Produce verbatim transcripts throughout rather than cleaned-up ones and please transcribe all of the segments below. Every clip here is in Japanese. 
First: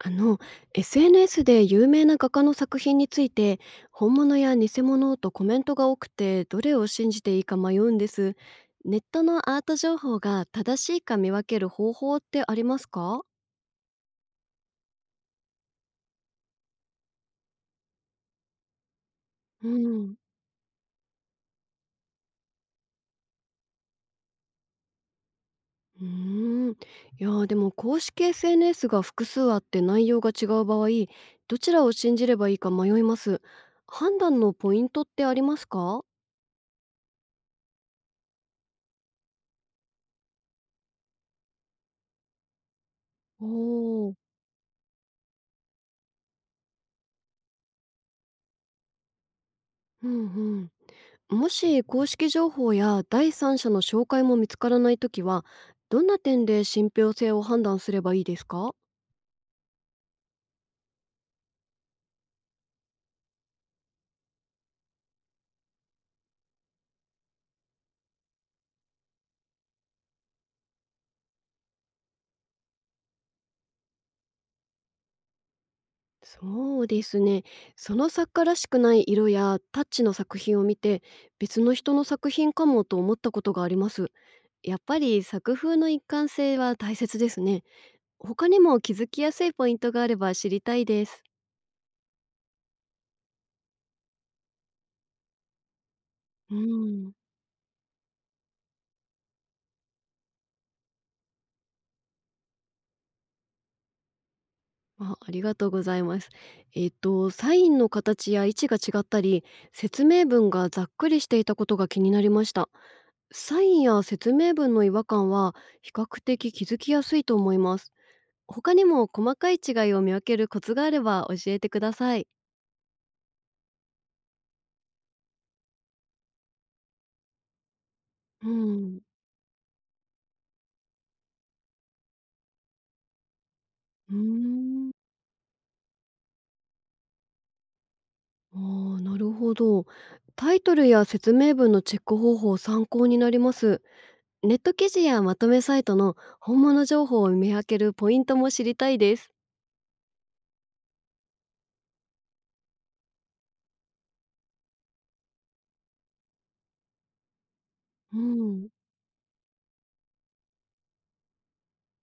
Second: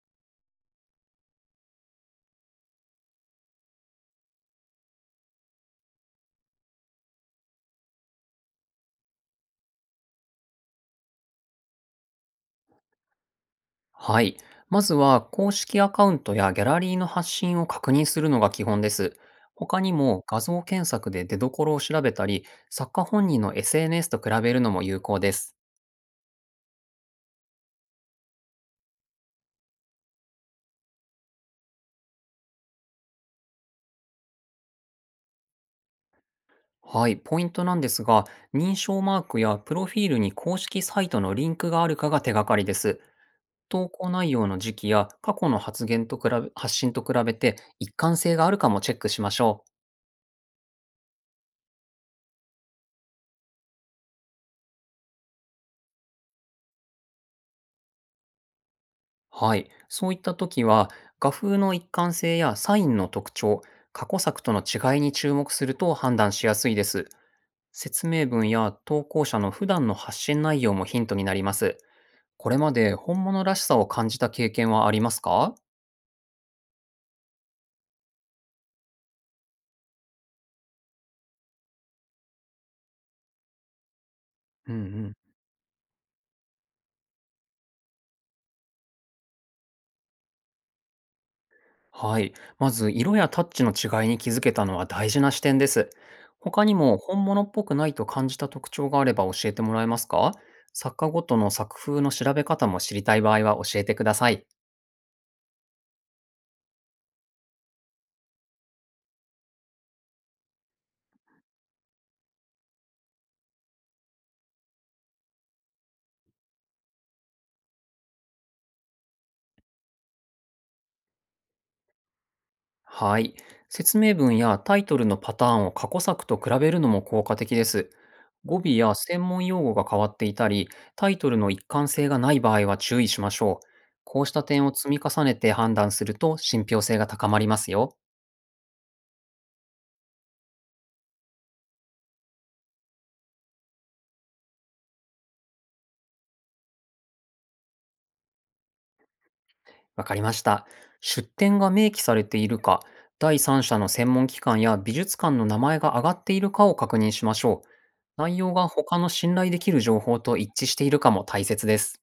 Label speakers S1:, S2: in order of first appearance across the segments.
S1: あの エスエヌエス で有名な画家の作品について本物や偽物とコメントが多くてどれを信じていいか迷うんです。ネットのアート情報が正しいか見分ける方法ってありますか？
S2: はい。まずは、公式アカウントやギャラリーの発信を確認するのが基本です。
S1: う
S2: 他に
S1: ん。
S2: も画像検索で出所を調べたり、作家本人の エスエヌエス と比べるのも有効です。
S1: うーん。いやー、でも公式 エスエヌエス が複数あって内容が違う場合、どちらを信じればいいか迷います。判断のポイントってありますか？
S2: はい、ポイントなんですが、認証マークやプロフィールに公式サイトのリンクがあるかが手がかりです。
S1: お
S2: 投稿
S1: ー。
S2: 内容の時期や過去の発言と比べ、発信と比べて一貫性があるかもチェックしましょう。
S1: うんうん。もし公式情報や第三者の紹介も見つからないときは、どんな点で信憑性を判断すればいいですか？
S2: はい、そういった時は、画風の一貫性やサインの特徴、過去作との違いに注目すると判断しやすいです。説明文や投稿者の普段の発信内容もヒントになります。これまで本物らしさを感じた経験はありますか？
S1: そうですね。その作家らしくない色やタッチの作品を見て、別の人の作品かもと思ったことがあります。
S2: うん
S1: や
S2: う
S1: っぱ
S2: ん。
S1: り作風の一貫性は大切ですね。他にも気づきやすいポイントがあれば知りたいです。
S2: はい。まず、色やタッチの違いに気づけたのは大事な視点です。
S1: う
S2: 他にも
S1: ん。
S2: 本物っぽくないと感じた特徴があれば教えてもらえますか？作家ごとの作風の調べ方も知りたい場合は教えてください。
S1: あ、ありがとうございます。えっと、サインの形や位置が違ったり、説明文がざっくりしていたことが気になりました。サインや説明文の違和感は比較的気づきやすいと思います。他にも細かい違いを見分けるコツがあれば教えてください。
S2: はい。説明文やタイトルのパターンを過去作と比べるのも効果的です。
S1: う
S2: 語尾や
S1: ん、
S2: 専門用語が変わっていたり、タイトルの一貫性がない場合は注意しましょう。
S1: うー
S2: こうした点を積
S1: ん、
S2: み重ねて判断すると信憑性が高まりますよ。
S1: ああ、なるほど。タイトルや説明文のチェック方法参考になります。ネット記事やまとめサイトの本物情報を見分けるポイントも知りたいです。
S2: わかりました。出典が明記されているか、第三者の専門機関や美術館の名前が挙がっているかを確認しましょう。
S1: う
S2: 内容が
S1: ん。
S2: 他の信頼できる情報と一致しているかも大切です。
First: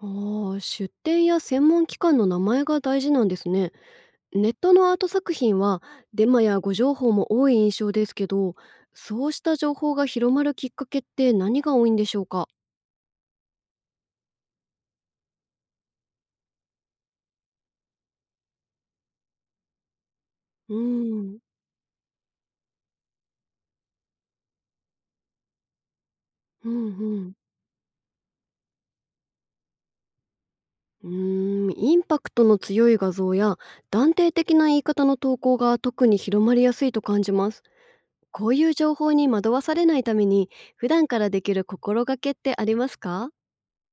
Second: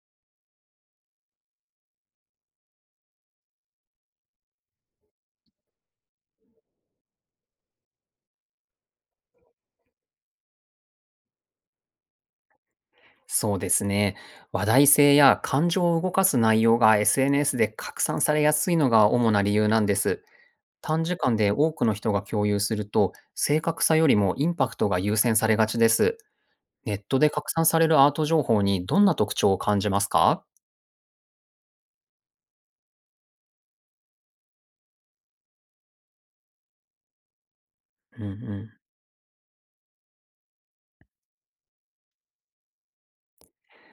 S1: ああ、出店や専門機関の名前が大事なんですね。ネットのアート作品はデマや誤情報も多い印象ですけど、そうした情報が広まるきっかけって何が多いんでしょうか。
S2: そうですね。話題性や感情を動かす内容が エスエヌエス で拡散されやすいのが主な理由なんです。
S1: う
S2: 短時間
S1: ん、
S2: で多くの人が共有すると、正確さよりもインパクトが優先されがちです。
S1: うん、
S2: ネッ
S1: う
S2: トで
S1: ん。
S2: 拡散されるアート情報にどんな特徴を感じますか？
S1: うーん、インパクトの強い画像や断定的な言い方の投稿が特に広まりやすいと感じます。
S2: うんう
S1: こうい
S2: ん。
S1: う情報に惑わされないために普段からできる心がけってありますか？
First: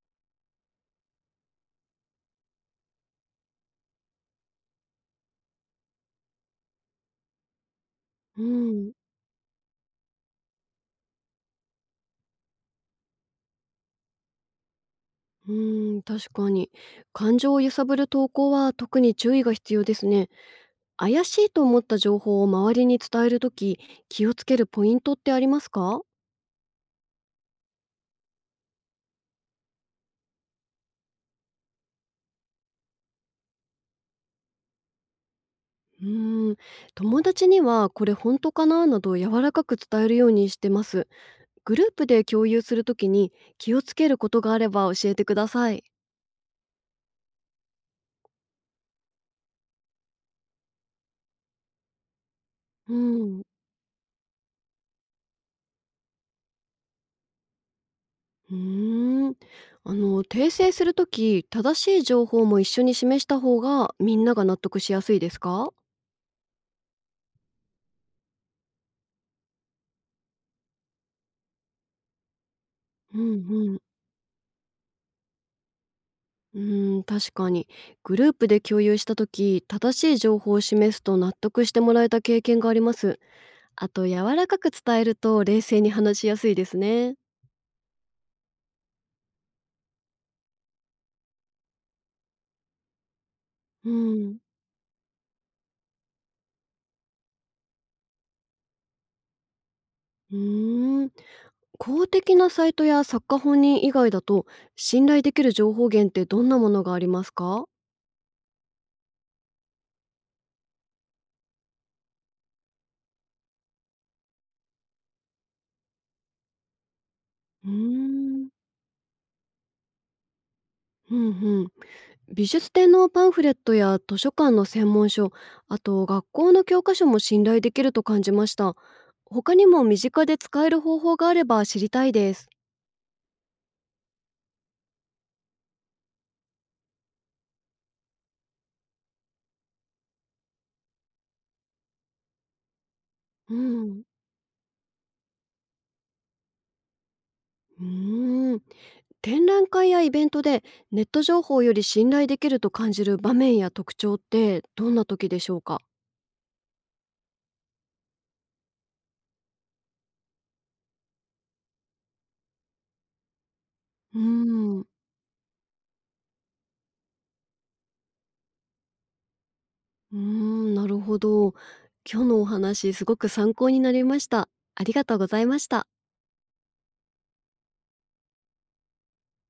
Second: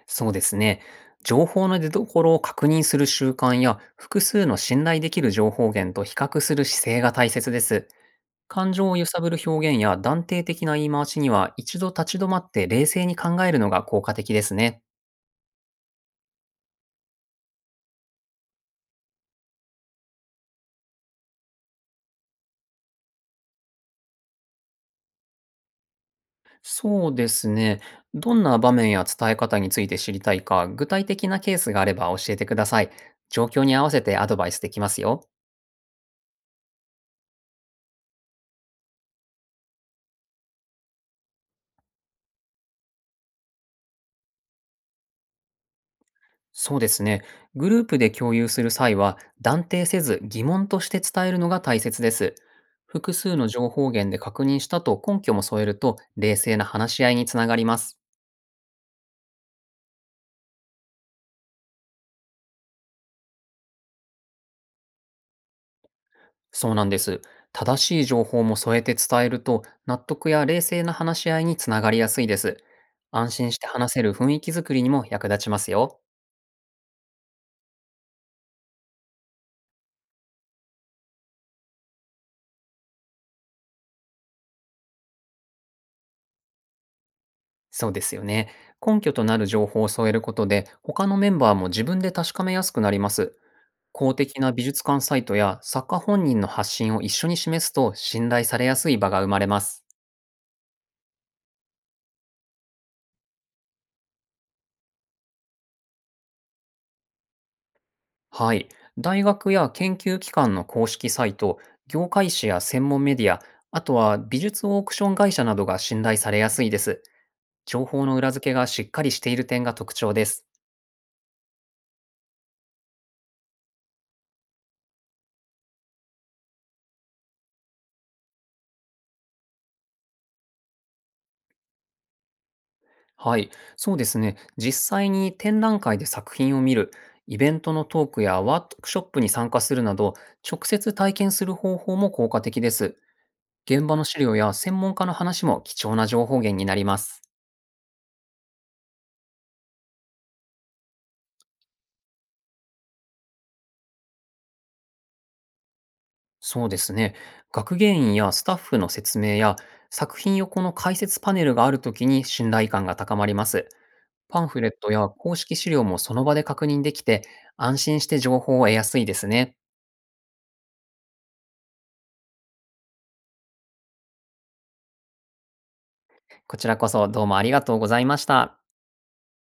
S2: そうですね。情報の出所を確認する習慣や、複数の信頼できる情報源と比較する姿勢が大切です。
S1: う
S2: 感情
S1: ん。
S2: を揺さぶる表現や断定的な言い回しには、一度立ち止まって冷静に考えるのが効果的ですね。
S1: うーん、確かに。感情を揺さぶる投稿は特に注意が必要ですね。怪しいと思った情報を周りに伝えるとき、気をつけるポイントってありますか？
S2: そうですね。どんな場面や伝え方について知りたいか、具体的なケースがあれば教えてください。状況に合わせてアドバイスできますよ。
S1: うーん、友達にはこれ本当かななど柔らかく伝えるようにしてます。グループで共有するときに気をつけることがあれば教えてください。
S2: そうですね。グループで共有する際は、断定せず疑問として伝えるのが大切です。
S1: う
S2: 複数
S1: ん。
S2: の情報源で確認したと根拠も添えると、冷静な話し合いにつながります。
S1: うーん。あの、訂正するとき、正しい情報も一緒に示した方がみんなが納得しやすいですか？
S2: そうなんです。正しい情報も添えて伝えると、納得や冷静な話し合いにつながりやすいです。
S1: う
S2: 安心して
S1: ん。
S2: 話せる雰囲気づくりにも役立ちますよ。
S1: うーん、確かに。グループで共有した時、正しい情報を示すと納得してもらえた経験があります。あと、柔らかく伝えると冷静に話しやすいですね。
S2: そうですよね。根拠となる情報を添えることで、他のメンバーも自分で確かめやすくなります。
S1: う
S2: 公的
S1: ん。
S2: な美術館サイトや作家本人の発信を一緒に示すと信頼されやすい場が生まれます。
S1: うーん。公的なサイトや作家本人以外だと、信頼できる情報源ってどんなものがありますか？
S2: はい。大学や研究機関の公式サイト、業界誌や専門メディア、あとは美術オークション会社などが信頼されやすいです。
S1: うー
S2: 情報の裏付
S1: ん。
S2: けがしっかりしている点が特徴です。
S1: うんうん。美術展のパンフレットや図書館の専門書、あと学校の教科書も信頼できると感じました。他にも身近で使える方法があれば知りたいです。
S2: はい。そうですね。実際に展覧会で作品を見る、イベントのトークやワークショップに参加するなど、直接体験する方法も効果的です。
S1: う
S2: 現場
S1: ん。
S2: の資料や専門家の話も貴重な情報源になります。
S1: うーん。展覧会やイベントでネット情報より信頼できると感じる場面や特徴ってどんな時でしょうか？
S2: そうですね。学芸員やスタッフの説明や、作品横の解説パネルがあるときに信頼感が高まります。
S1: うー
S2: パンフレッ
S1: ん。
S2: トや公式資料もその場で確認できて、安心して情報を得やすいですね。
S1: うーん、なるほど。今日のお話すごく参考になりました。ありがとうございました。
S2: こちらこそどうもありがとうございました。